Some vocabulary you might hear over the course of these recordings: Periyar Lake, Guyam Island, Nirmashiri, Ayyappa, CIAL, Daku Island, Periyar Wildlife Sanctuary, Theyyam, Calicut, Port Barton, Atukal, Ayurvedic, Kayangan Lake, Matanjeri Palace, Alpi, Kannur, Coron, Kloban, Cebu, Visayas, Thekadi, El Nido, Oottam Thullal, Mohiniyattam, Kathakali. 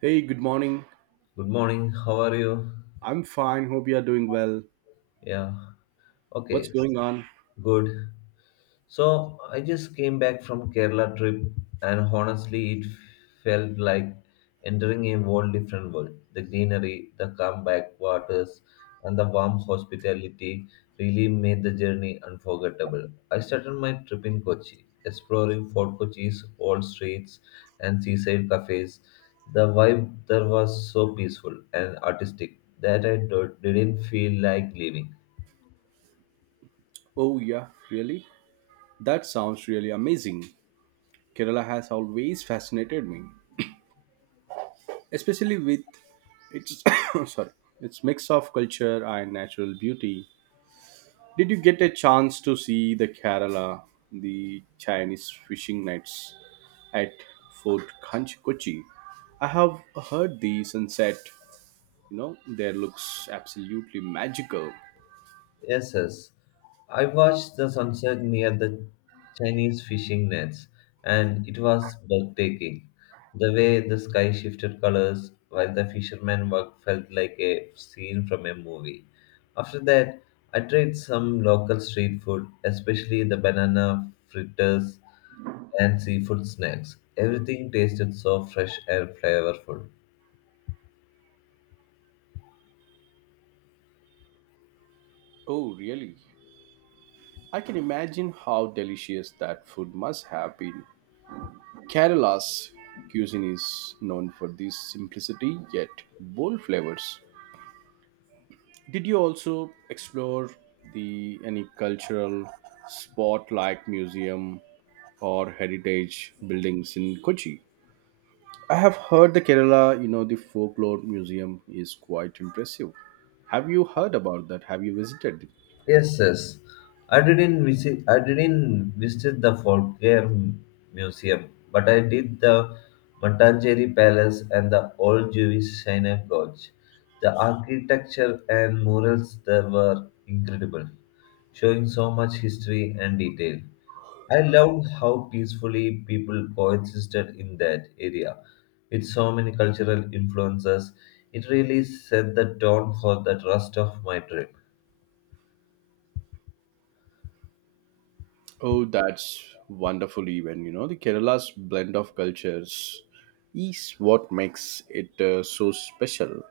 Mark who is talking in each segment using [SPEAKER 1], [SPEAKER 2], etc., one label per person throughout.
[SPEAKER 1] Hey, good morning.
[SPEAKER 2] Good morning. How are you?
[SPEAKER 1] I'm fine. Hope you are doing well.
[SPEAKER 2] Yeah.
[SPEAKER 1] What's
[SPEAKER 2] Okay.
[SPEAKER 1] going on?
[SPEAKER 2] Good. So I just came back from Kerala trip and honestly it felt like entering a whole different world. The greenery, the calm backwaters and the warm hospitality really made the journey unforgettable. I started my trip in Kochi, exploring Fort Kochi's old streets and seaside cafes. The vibe there was so peaceful and artistic that didn't feel like leaving.
[SPEAKER 1] Oh, yeah, really? That sounds really amazing. Kerala has always fascinated me, especially with its sorry, its mix of culture and natural beauty. Did you get a chance to see the Chinese fishing nets at Fort Kanch Kochi? I have heard the sunset, there looks absolutely magical.
[SPEAKER 2] Yes, yes, I watched the sunset near the Chinese fishing nets, and it was breathtaking. The way the sky shifted colors while the fishermen worked felt like a scene from a movie. After that, I tried some local street food, especially the banana fritters and seafood snacks. Everything tasted so fresh and flavorful.
[SPEAKER 1] Oh, really? I can imagine how delicious that food must have been. Kerala's cuisine is known for this simplicity yet bold flavors. Did you also explore the any cultural spot like museum or heritage buildings in Kochi? I have heard the Kerala, you know, the folklore museum is quite impressive. Have you heard about that? Have you visited?
[SPEAKER 2] Yes, yes. I didn't visit the Folklore Museum, but I did the Matanjeri Palace and the Old Jewish Synagogue. The architecture and murals there were incredible, showing so much history and detail. I loved how peacefully people coexisted in that area, with so many cultural influences. It really set the tone for the rest of my trip.
[SPEAKER 1] Oh, that's wonderful even. The Kerala's blend of cultures is what makes it so special.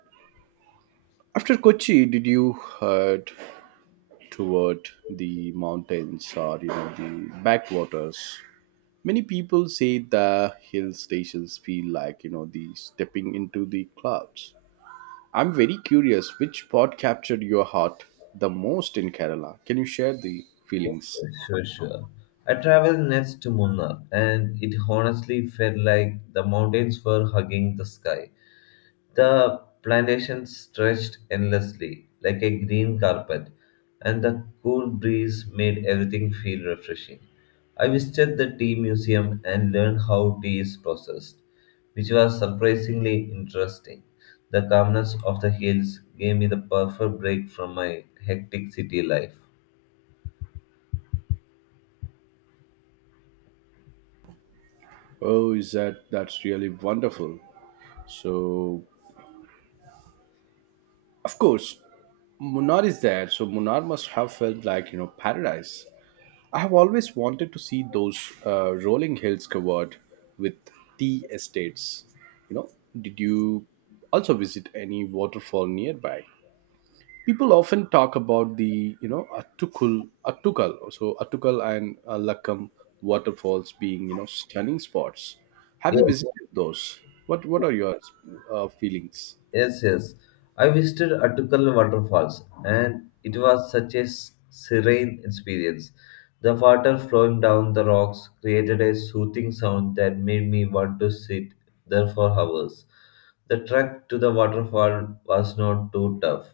[SPEAKER 1] After Kochi, did you head toward the mountains or the backwaters? Many people say the hill stations feel like the stepping into the clouds. I'm very curious which spot captured your heart the most in Kerala. Can you share the feelings?
[SPEAKER 2] Sure, sure, I traveled next to Munnar, and it honestly felt like the mountains were hugging the sky. The plantation stretched endlessly, like a green carpet, and the cool breeze made everything feel refreshing. I visited the tea museum and learned how tea is processed, which was surprisingly interesting. The calmness of the hills gave me the perfect break from my hectic city life.
[SPEAKER 1] Oh, is that that's really wonderful. So, of course, Munnar is there. So, Munnar must have felt like paradise. I have always wanted to see those rolling hills covered with tea estates. You know, did you also visit any waterfall nearby? People often talk about the, you know, Attukul, Attukal, so Attukal and Lakkam waterfalls being stunning spots. Have you
[SPEAKER 2] Yes.
[SPEAKER 1] visited those? What are your feelings?
[SPEAKER 2] Yes, yes, I visited Atukal waterfalls and it was such a serene experience. The water flowing down the rocks created a soothing sound that made me want to sit there for hours. The trek to the waterfall was not too tough,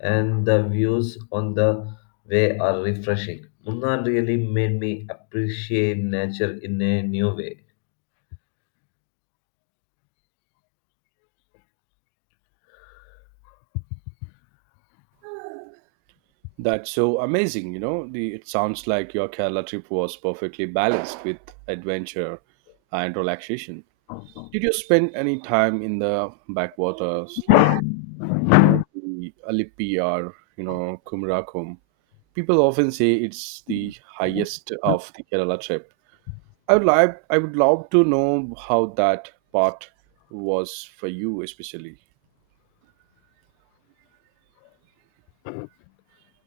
[SPEAKER 2] and the views on the way are refreshing. Munnar really made me appreciate nature in a new way.
[SPEAKER 1] That's so amazing. The it sounds like your Kerala trip was perfectly balanced with adventure and relaxation. Did you spend any time in the backwaters like the Alippi or Kumarakom? People often say it's the highest of the Kerala trip. I would love to know how that part was for you especially.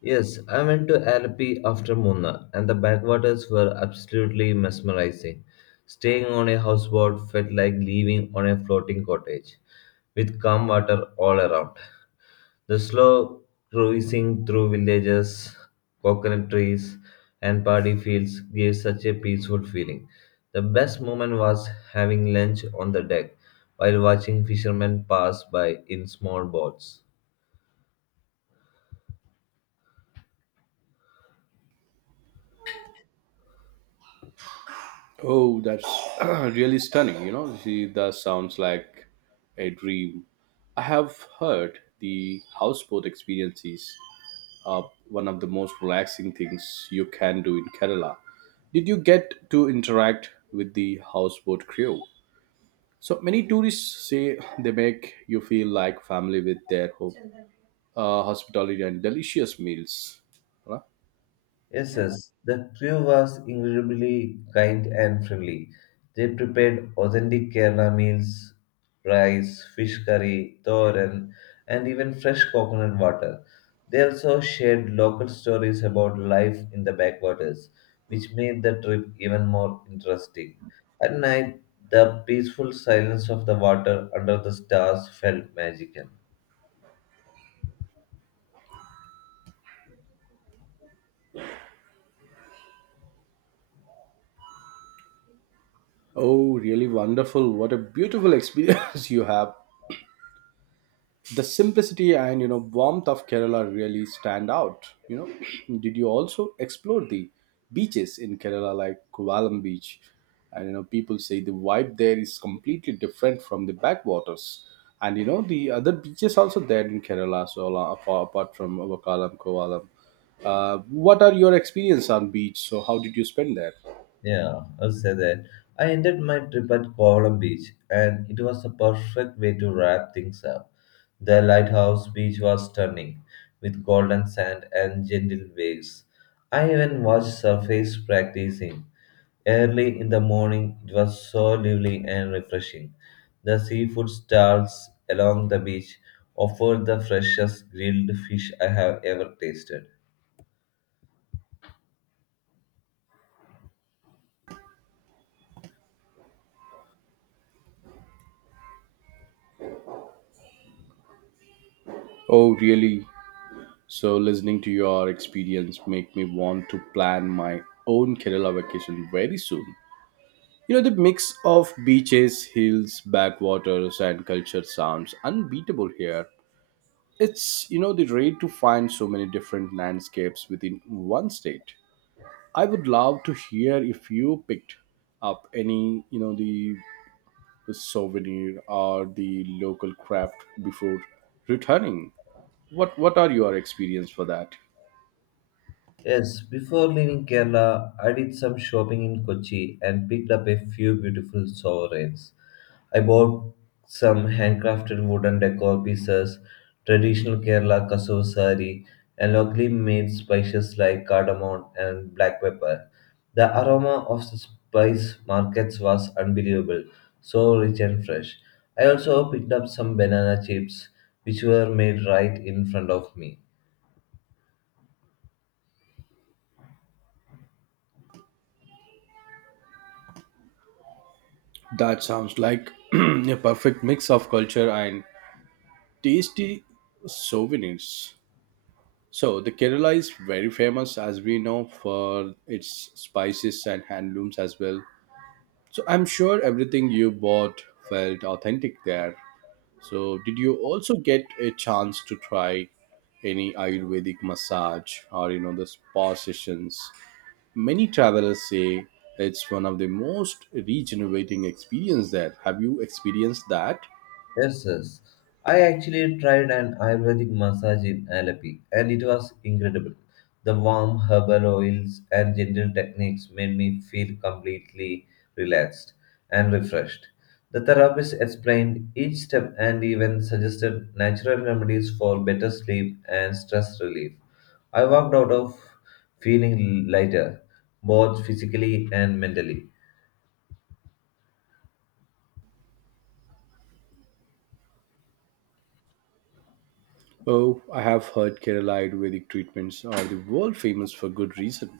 [SPEAKER 2] Yes, I went to Alpi after Munna, and the backwaters were absolutely mesmerizing. Staying on a houseboat felt like living on a floating cottage, with calm water all around. The slow cruising through villages, coconut trees, and paddy fields gave such a peaceful feeling. The best moment was having lunch on the deck while watching fishermen pass by in small boats.
[SPEAKER 1] Oh, that's really stunning. She does sounds like a dream. I have heard the houseboat experiences are one of the most relaxing things you can do in Kerala. Did you get to interact with the houseboat crew? So many tourists say they make you feel like family with their home, hospitality and delicious meals. Huh?
[SPEAKER 2] Yes, yes, the crew was incredibly kind and friendly. They prepared authentic Kerala meals, rice, fish curry, thoran, and even fresh coconut water. They also shared local stories about life in the backwaters, which made the trip even more interesting. At night, the peaceful silence of the water under the stars felt magical.
[SPEAKER 1] Oh, really wonderful! What a beautiful experience you have the simplicity and warmth of Kerala really stand out. Did you also explore the beaches in Kerala like Kovalam beach and people say the vibe there is completely different from the backwaters and the other beaches also there in Kerala so apart from vakalam Kovalam, uh, what are your experience on beach, so how did you spend there?
[SPEAKER 2] Yeah, I'll say that. I ended my trip at Kovalam Beach, and it was the perfect way to wrap things up. The lighthouse beach was stunning, with golden sand and gentle waves. I even watched surface practicing. Early in the morning, it was so lively and refreshing. The seafood stalls along the beach offered the freshest grilled fish I have ever tasted.
[SPEAKER 1] Oh, really? So listening to your experience make me want to plan my own Kerala vacation very soon. The mix of beaches, hills, backwaters, and culture sounds unbeatable here. It's the rare to find so many different landscapes within one state. I would love to hear if you picked up any, you know, the souvenir or the local craft before returning. What are your experience for that?
[SPEAKER 2] Yes, before leaving Kerala, I did some shopping in Kochi and picked up a few beautiful sovereigns. I bought some handcrafted wooden decor pieces, traditional Kerala kasav sari, and locally made spices like cardamom and black pepper. The aroma of the spice markets was unbelievable, so rich and fresh. I also picked up some banana chips, which were made right in front of me.
[SPEAKER 1] That sounds like a perfect mix of culture and tasty souvenirs. So the Kerala is very famous, as we know, for its spices and handlooms as well. So I'm sure everything you bought felt authentic there. So did you also get a chance to try any Ayurvedic massage or the spa sessions? Many travelers say it's one of the most regenerating experience there. Have you experienced that?
[SPEAKER 2] Yes, yes, I actually tried an Ayurvedic massage in Alleppey and it was incredible. The warm herbal oils and gentle techniques made me feel completely relaxed and refreshed. The therapist explained each step and even suggested natural remedies for better sleep and stress relief. I walked out of feeling lighter, both physically and mentally.
[SPEAKER 1] Oh, I have heard Kerala Ayurvedic treatments are the world famous for good reason.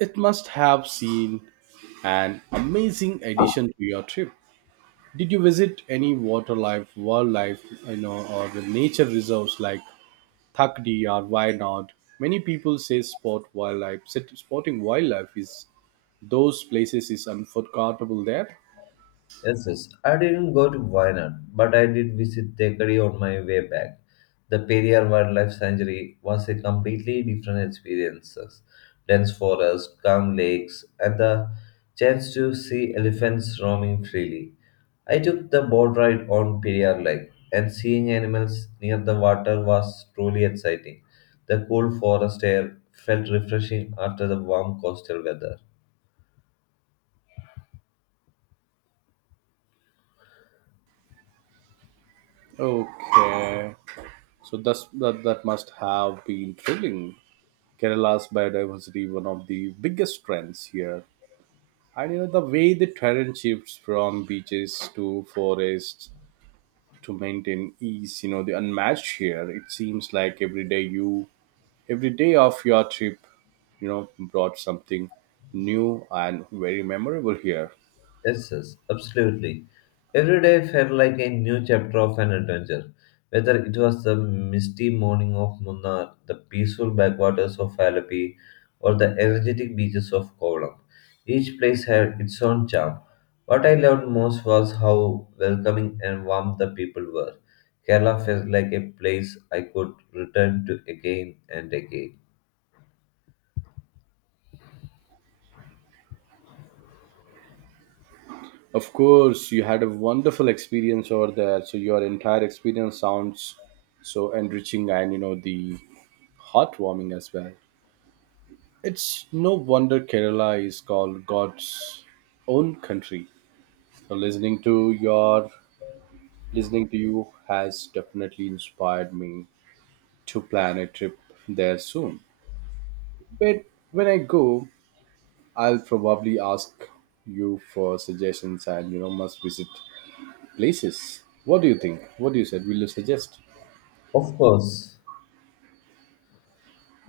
[SPEAKER 1] It must have seen an amazing addition to your trip. Did you visit any wildlife, or the nature reserves like Thakdi or Wayanad? Many people say spotting wildlife is those places is unforgettable there.
[SPEAKER 2] Yes, yes, I didn't go to Wayanad, but I did visit Thekadi on my way back. The Periyar Wildlife Sanctuary was a completely different experience. Dense forests, calm lakes, and the chance to see elephants roaming freely. I took the boat ride on Periyar Lake, and seeing animals near the water was truly exciting. The cool forest air felt refreshing after the warm coastal weather.
[SPEAKER 1] Okay, so that must have been thrilling. Kerala's biodiversity one of the biggest trends here. And the way the terrain shifts from beaches to forests to maintain is you know the unmatched here. It seems like every day of your trip brought something new and very memorable here.
[SPEAKER 2] Yes, yes, absolutely, every day felt like a new chapter of an adventure. Whether it was the misty morning of Munnar, the peaceful backwaters of Alapi, or the energetic beaches of Kovalam, each place had its own charm. What I loved most was how welcoming and warm the people were. Kerala felt like a place I could return to again and again.
[SPEAKER 1] Of course you had a wonderful experience over there, so your entire experience sounds so enriching and you know the heartwarming as well. It's no wonder Kerala is called God's own country. So your listening to you has definitely inspired me to plan a trip there soon. But when I go, I'll probably ask you for suggestions and must visit places. What do you think? What do you said? Will you suggest?
[SPEAKER 2] Of course,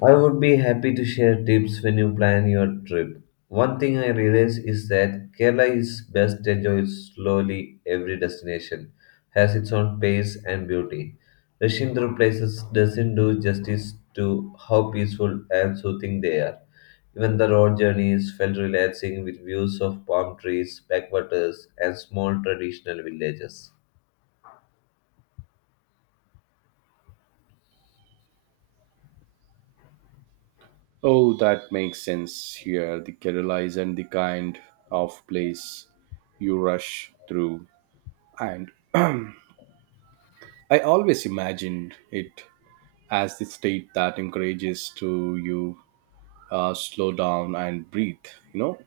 [SPEAKER 2] I would be happy to share tips when you plan your trip. One thing I realize is that Kerala is best enjoyed slowly. Every destination has its own pace and beauty. Rushing through places doesn't do justice to how peaceful and soothing they are. Even the road journeys felt relaxing with views of palm trees, backwaters, and small traditional villages.
[SPEAKER 1] Oh, that makes sense here. The Kerala isn't the kind of place you rush through. And I always imagined it as the state that encourages to you slow down and breathe, you know?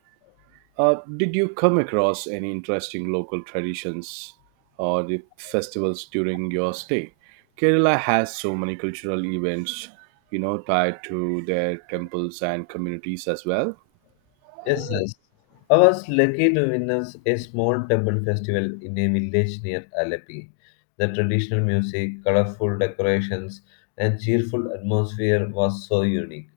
[SPEAKER 1] Did you come across any interesting local traditions or the festivals during your stay? Kerala has so many cultural events tied to their temples and communities as well.
[SPEAKER 2] Yes, yes, I was lucky to witness a small temple festival in a village near Alleppey. The traditional music, colorful decorations, and cheerful atmosphere was so unique.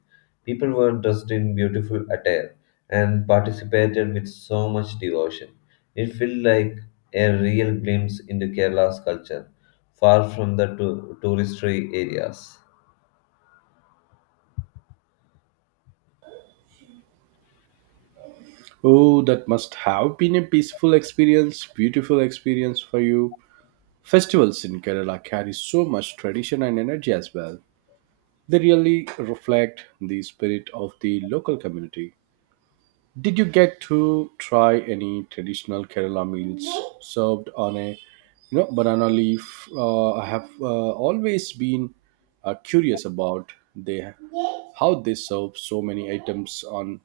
[SPEAKER 2] People were dressed in beautiful attire and participated with so much devotion. It felt like a real glimpse into Kerala's culture, far from the touristy areas.
[SPEAKER 1] Oh, that must have been a peaceful experience, beautiful experience for you. Festivals in Kerala carry so much tradition and energy as well. They really reflect the spirit of the local community. Did you get to try any traditional Kerala meals served on a banana leaf? I have always been curious about they how they serve so many items on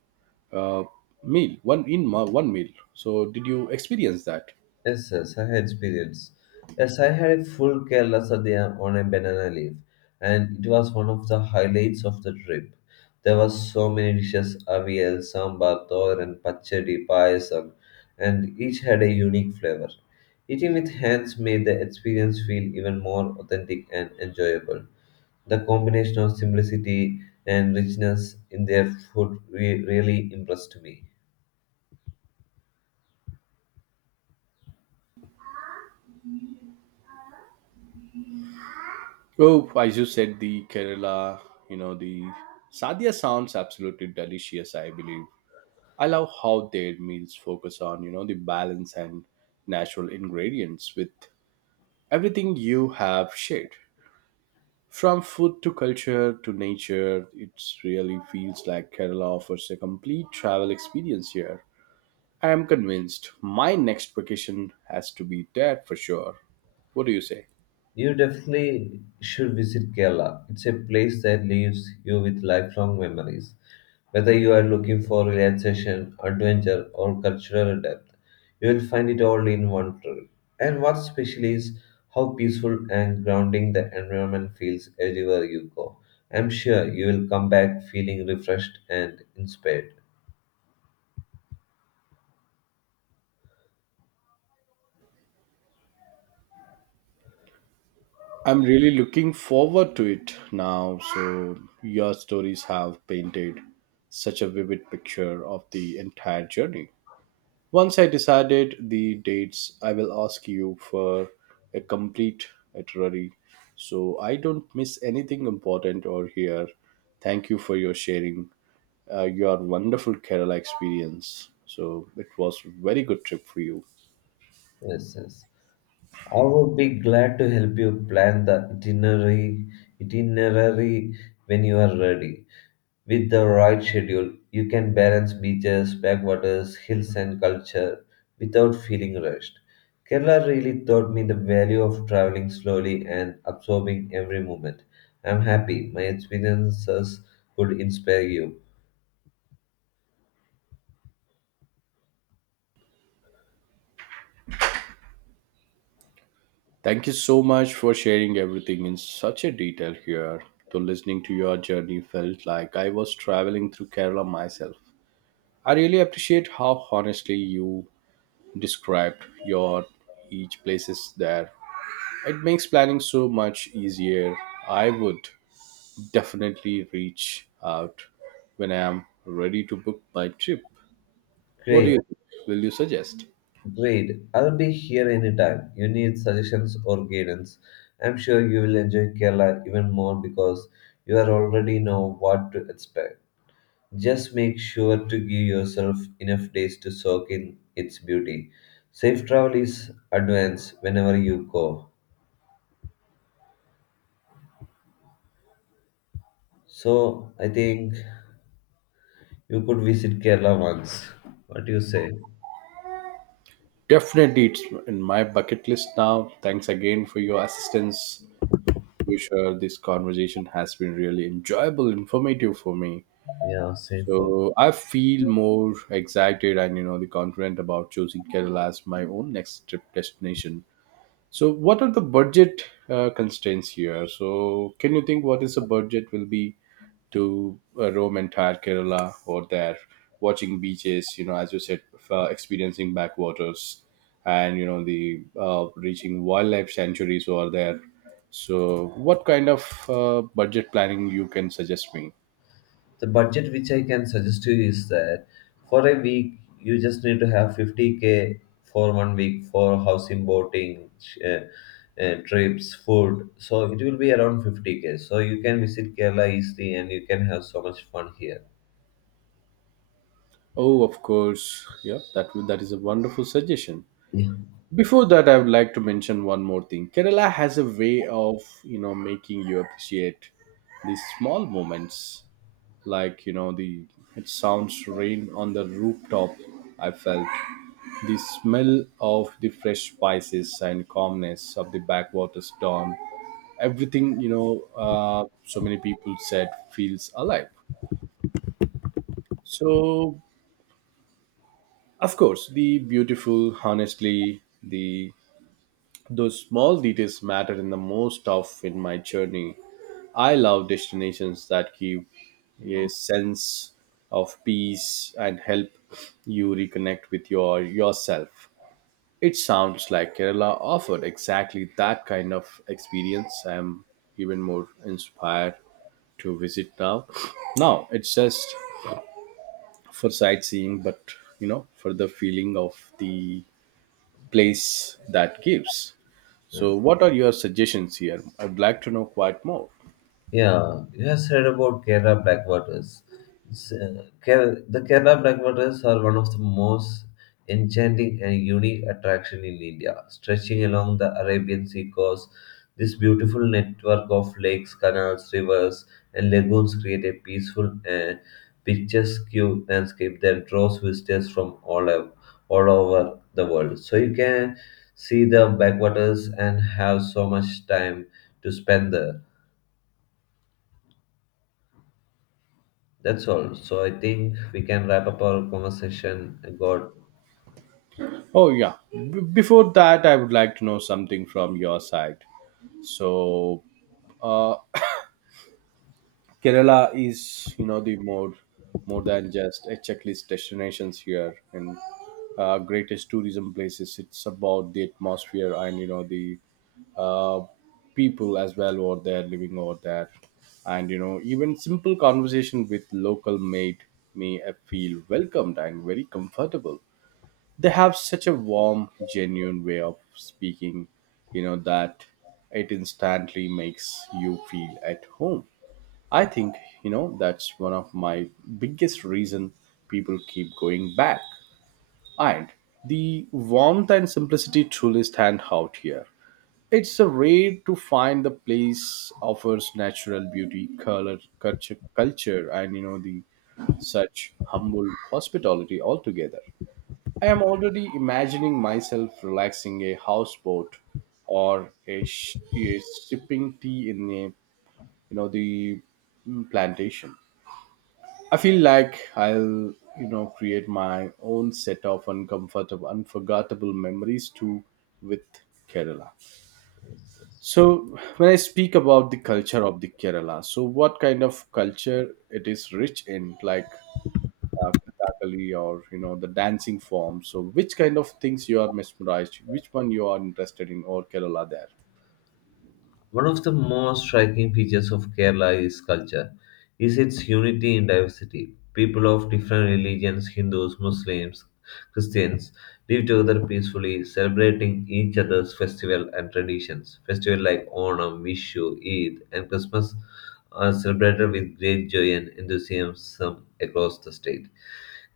[SPEAKER 1] uh, meal one in ma- one meal. So did you experience that?
[SPEAKER 2] Yes, yes, I had experience. Yes, I had a full Kerala sadhya on a banana leaf, and it was one of the highlights of the trip. There were so many dishes: avial, sambar, thoran, pachadi, payasam, and each had a unique flavor. Eating with hands made the experience feel even more authentic and enjoyable. The combination of simplicity and richness in their food really impressed me.
[SPEAKER 1] Oh, as you said, the Kerala, you know, the sadhya sounds absolutely delicious. I love how their meals focus on the balance and natural ingredients with everything you have shared. From food to culture to nature, it really feels like Kerala offers a complete travel experience here. I am convinced my next vacation has to be there for sure. What do you say?
[SPEAKER 2] You definitely should visit Kerala. It's a place that leaves you with lifelong memories. Whether you are looking for relaxation, adventure, or cultural depth, you will find it all in one trip. And what's special is how peaceful and grounding the environment feels everywhere you go. I'm sure you will come back feeling refreshed and inspired.
[SPEAKER 1] I'm really looking forward to it now. So, your stories have painted such a vivid picture of the entire journey. Once I decided the dates, I will ask you for a complete itinerary so I don't miss anything important or here. Thank you for your sharing your wonderful Kerala experience. So it was very good trip for you.
[SPEAKER 2] Yes, yes, I would be glad to help you plan the itinerary when you are ready. With the right schedule, you can balance beaches, backwaters, hills, and culture without feeling rushed. Kerala really taught me the value of traveling slowly and absorbing every moment. I'm happy my experiences could inspire you.
[SPEAKER 1] Thank you so much for sharing everything in such a detail here. So listening to your journey felt like I was traveling through Kerala myself. I really appreciate how honestly you described your each places there. It makes planning so much easier. I would definitely reach out when I am ready to book my trip. What do
[SPEAKER 2] Great,
[SPEAKER 1] you think? Will you suggest?
[SPEAKER 2] great, I'll be here anytime. You need suggestions or guidance. I'm sure you will enjoy Kerala even more because you are already know what to expect. Just make sure to give yourself enough days to soak in its beauty. Safe travel is advanced whenever you go. So I think you could visit Kerala once. What do you say?
[SPEAKER 1] Definitely it's in my bucket list now. Thanks again for your assistance. You sure this conversation has been really enjoyable, informative for me.
[SPEAKER 2] Yeah, same for me.
[SPEAKER 1] So I feel more excited and you know the confident about choosing Kerala as my own next trip destination. So, what are the budget constraints here? So, can you think what is the budget will be to roam entire Kerala or there, watching beaches? As you said, experiencing backwaters, and you know the reaching wildlife sanctuaries over there. So, what kind of budget planning you can suggest me?
[SPEAKER 2] The budget which I can suggest to you is that for a week you just need to have 50K for one week for housing, boating, trips, food. So it will be around 50K. So you can visit Kerala easily and you can have so much fun here.
[SPEAKER 1] Oh, of course, yeah, that is a wonderful suggestion.
[SPEAKER 2] Yeah,
[SPEAKER 1] Before that, I would like to mention one more thing. Kerala has a way of making you appreciate these small moments. Like, you know, the it sounds rain on the rooftop. I felt the smell of the fresh spices and calmness of the backwaters dawn. Everything, so many people said feels alive. So, of course, the beautiful, honestly, the Those small details mattered in the most of in my journey. I love destinations that give a sense of peace and help you reconnect with yourself. It sounds like Kerala offered exactly that kind of experience. I'm even more inspired to visit now. Now it's just for sightseeing, but for the feeling of the place that gives. So,
[SPEAKER 2] yes.
[SPEAKER 1] what are your suggestions here? I'd like to know quite more.
[SPEAKER 2] Yeah, you have heard about Kerala backwaters. The Kerala backwaters are one of the most enchanting and unique attraction in India. Stretching along the Arabian Sea coast, this beautiful network of lakes, canals, rivers, and lagoons create a peaceful and picturesque landscape that draws visitors from all over the world. So you can see the backwaters and have so much time to spend there. That's all. So I think we can wrap up our conversation. God.
[SPEAKER 1] Oh, yeah. Before that, I would like to know something from your side. So, uh, Kerala is, you know, the more more than just a checklist destinations here and greatest tourism places. It's about the atmosphere and you know the uh, people as well over there living over there, and even simple conversation with local made me feel welcomed and very comfortable. They have such a warm, genuine way of speaking, that it instantly makes you feel at home. I think that's one of my biggest reason people keep going back. And the warmth and simplicity truly stand out here. It's a rare to find the place offers natural beauty, color, culture and the such humble hospitality altogether. I am already imagining myself relaxing a houseboat or a sipping tea in a you know the plantation. I feel like I'll create my own set of unforgettable memories too with Kerala. So when I speak about the culture of the Kerala, so what kind of culture it is rich in? Like Kathakali or the dancing form. So which kind of things you are mesmerized? Which one you are interested in or Kerala there?
[SPEAKER 2] One of the most striking features of Kerala is culture, is its unity in diversity. People of different religions, Hindus, Muslims, Christians, live together peacefully, celebrating each other's festival and traditions. Festivals like Onam, Vishu, Eid, and Christmas are celebrated with great joy and enthusiasm across the state.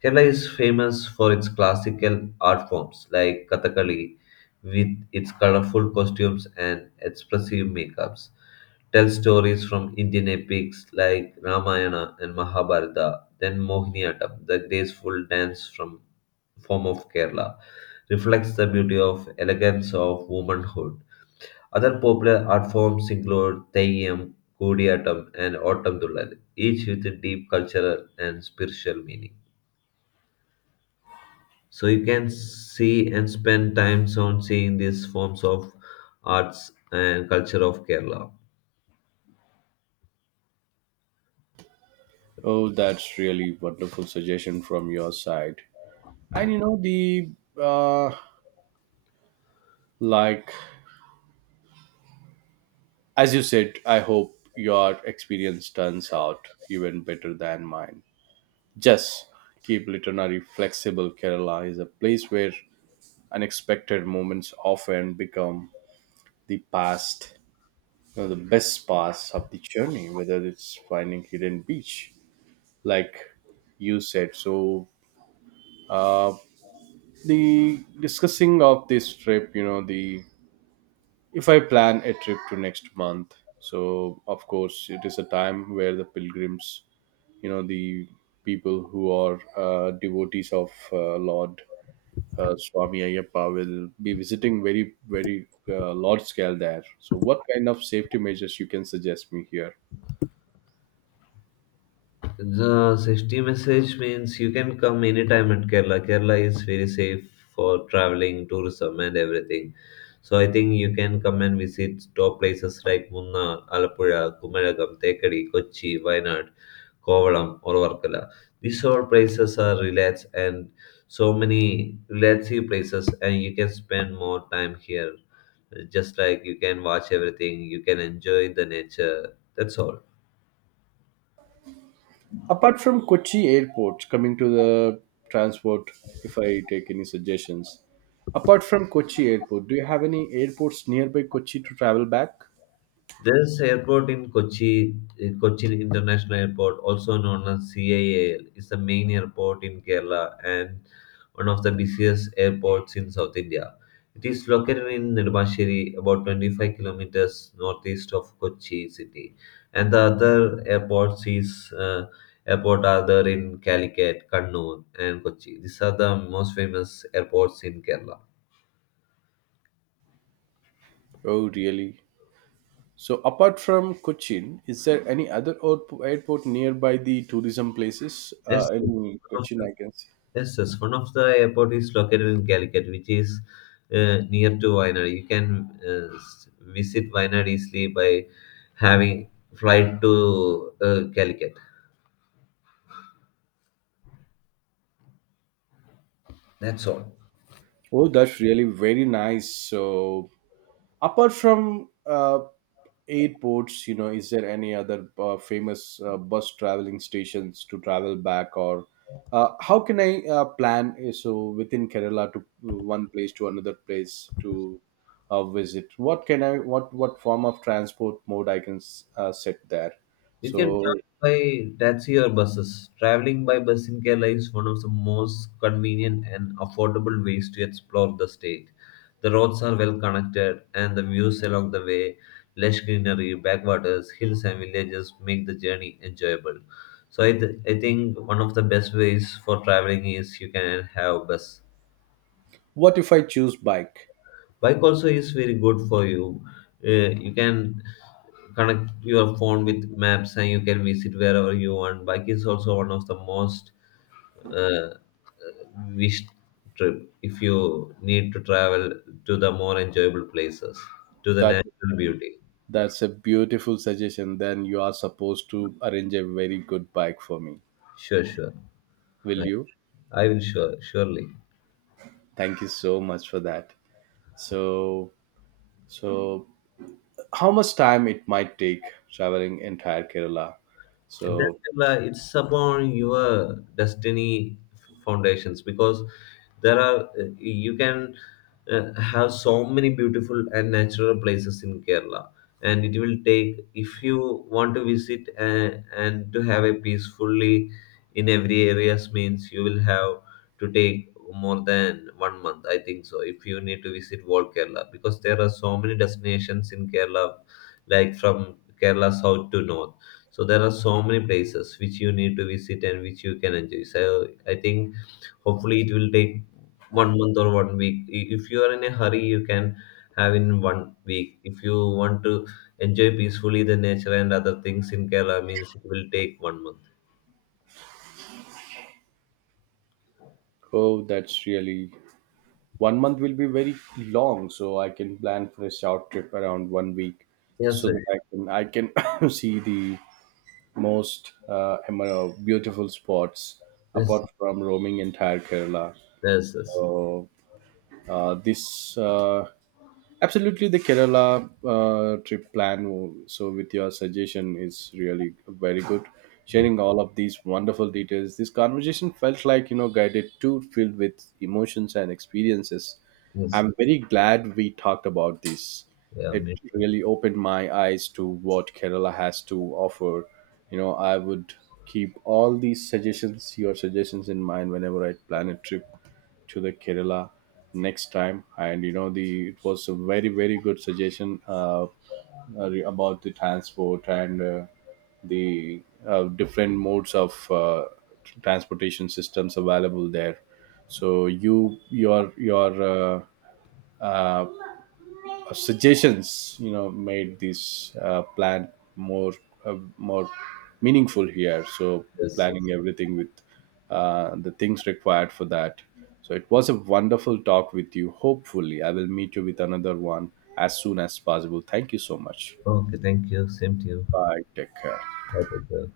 [SPEAKER 2] Kerala is famous for its classical art forms like Kathakali with its colorful costumes and expressive makeups, tells stories from Indian epics like Ramayana and Mahabharata, then Mohiniyattam, the graceful dance from form of Kerala, reflects the beauty of elegance of womanhood. Other popular art forms include Theyyam, Koodiyatam, and Oottam Thullal, each with a deep cultural and spiritual meaning. So you can see and spend time on seeing these forms of arts and culture of Kerala.
[SPEAKER 1] Oh, that's really wonderful suggestion from your side. And you know the uh, like, as you said, I hope your experience turns out even better than mine. Just keep literary flexible. Kerala is a place where unexpected moments often become the past you know, the best parts of the journey, whether it's finding hidden beach, like you said. So, uh, the discussing of this trip, you know, the if I plan a trip to next month, so of course it is a time where the pilgrims, the people who are devotees of Lord. Swami Ayyappa will be visiting very, very large scale there. So, what kind of safety measures you can suggest me here?
[SPEAKER 2] The safety message means you can come anytime at Kerala. Kerala is very safe for traveling, tourism, and everything. So I think you can come and visit top places like Munnar, Alapuzha, Kumaragam, Tekadi, Kochi, Wayanad, Kovalam, or Varkala. These all places are relaxed and so many relaxing places, and you can spend more time here just like you can watch everything, you can enjoy the nature. That's all.
[SPEAKER 1] Apart from Kochi Airport, coming to the transport, if I take any suggestions, apart from Kochi Airport, do you have any airports nearby Kochi to travel back?
[SPEAKER 2] This airport in Kochi, Cochin International Airport, also known as CIAL, is the main airport in Kerala and one of the busiest airports in South India. It is located in Nirmashiri, about 25 kilometers northeast of Kochi city. And the other airports is airport are there in Calicut, Kannur, and Kochi. These are the most famous airports in Kerala.
[SPEAKER 1] Oh, really? So, apart from Cochin, is there any other airport nearby the tourism places
[SPEAKER 2] Yes, yes,
[SPEAKER 1] in
[SPEAKER 2] one of
[SPEAKER 1] Cochin?
[SPEAKER 2] the,
[SPEAKER 1] I can see.
[SPEAKER 2] yes, yes, one of the airport is located in Calicut, which is near to Wayanad. You can visit Wayanad easily by having flight to Calicut. That's all.
[SPEAKER 1] Oh, that's really very nice. So, apart from airports, is there any other famous bus traveling stations to travel back, or how can I plan so within Kerala to one place to another place to visit? What form of transport mode I can set there?
[SPEAKER 2] You can travel
[SPEAKER 1] So
[SPEAKER 2] by taxi or buses. Traveling by bus in Kerala is one of the most convenient and affordable ways to explore the state. The roads are well connected, and the views along the way, lush greenery, backwaters, hills, and villages make the journey enjoyable. So, I think one of the best ways for traveling is you can have bus.
[SPEAKER 1] what if I choose bike?
[SPEAKER 2] Bike also is very good for you. You can connect your phone with maps and you can visit wherever you want. Bike is also one of the most uh, wished trip if you need to travel to the more enjoyable places, to the
[SPEAKER 1] That's
[SPEAKER 2] natural beauty.
[SPEAKER 1] that's a beautiful suggestion. Then you are supposed to arrange a very good bike for me.
[SPEAKER 2] Sure, sure,
[SPEAKER 1] Will
[SPEAKER 2] i
[SPEAKER 1] you?
[SPEAKER 2] I will surely.
[SPEAKER 1] Thank you so much for that. So, so, how much time it might take traveling entire Kerala?
[SPEAKER 2] And that
[SPEAKER 1] So,
[SPEAKER 2] it's upon your destiny foundations because there are you can have so many beautiful and natural places in Kerala, and it will take if you want to visit and to have a peacefully in every areas means you will have to take more than one month. I think so. If you need to visit whole Kerala, because there are so many destinations in Kerala, like from Kerala south to north, so there are so many places which you need to visit and which you can enjoy. So I think hopefully it will take one month or one week. If you are in a hurry, you can have in one week. If you want to enjoy peacefully the nature and other things in Kerala, means it will take one month.
[SPEAKER 1] oh, that's really one month will be very long. So I can plan for a short trip around one week,
[SPEAKER 2] Yes,
[SPEAKER 1] so
[SPEAKER 2] sir.
[SPEAKER 1] that I can see the most beautiful spots
[SPEAKER 2] Yes, sir.
[SPEAKER 1] apart from roaming entire Kerala.
[SPEAKER 2] Yes, yes.
[SPEAKER 1] So, this absolutely, the Kerala trip plan. So, with your suggestion, is really very good.
[SPEAKER 2] Yeah,
[SPEAKER 1] Sharing all of these wonderful details, this conversation felt like guided tour filled with emotions and experiences.
[SPEAKER 2] yes, sir.
[SPEAKER 1] I'm very glad we talked about this.
[SPEAKER 2] Yeah.
[SPEAKER 1] It
[SPEAKER 2] I.
[SPEAKER 1] really opened my eyes to what Kerala has to offer. I would keep all these suggestions, your suggestions, in mind whenever I plan a trip to the Kerala next time. And you know, the it was a very very good suggestion about the transport and the different modes of transportation systems available there. So you your uh, uh, suggestions made this plan more uh, more meaningful here. So
[SPEAKER 2] Yes, sir.
[SPEAKER 1] planning everything with the things required for that. So it was a wonderful talk with you. Hopefully I will meet you with another one as soon as possible. Thank you so much.
[SPEAKER 2] Okay, thank you. Same to you.
[SPEAKER 1] Bye, take care.
[SPEAKER 2] Have a good day.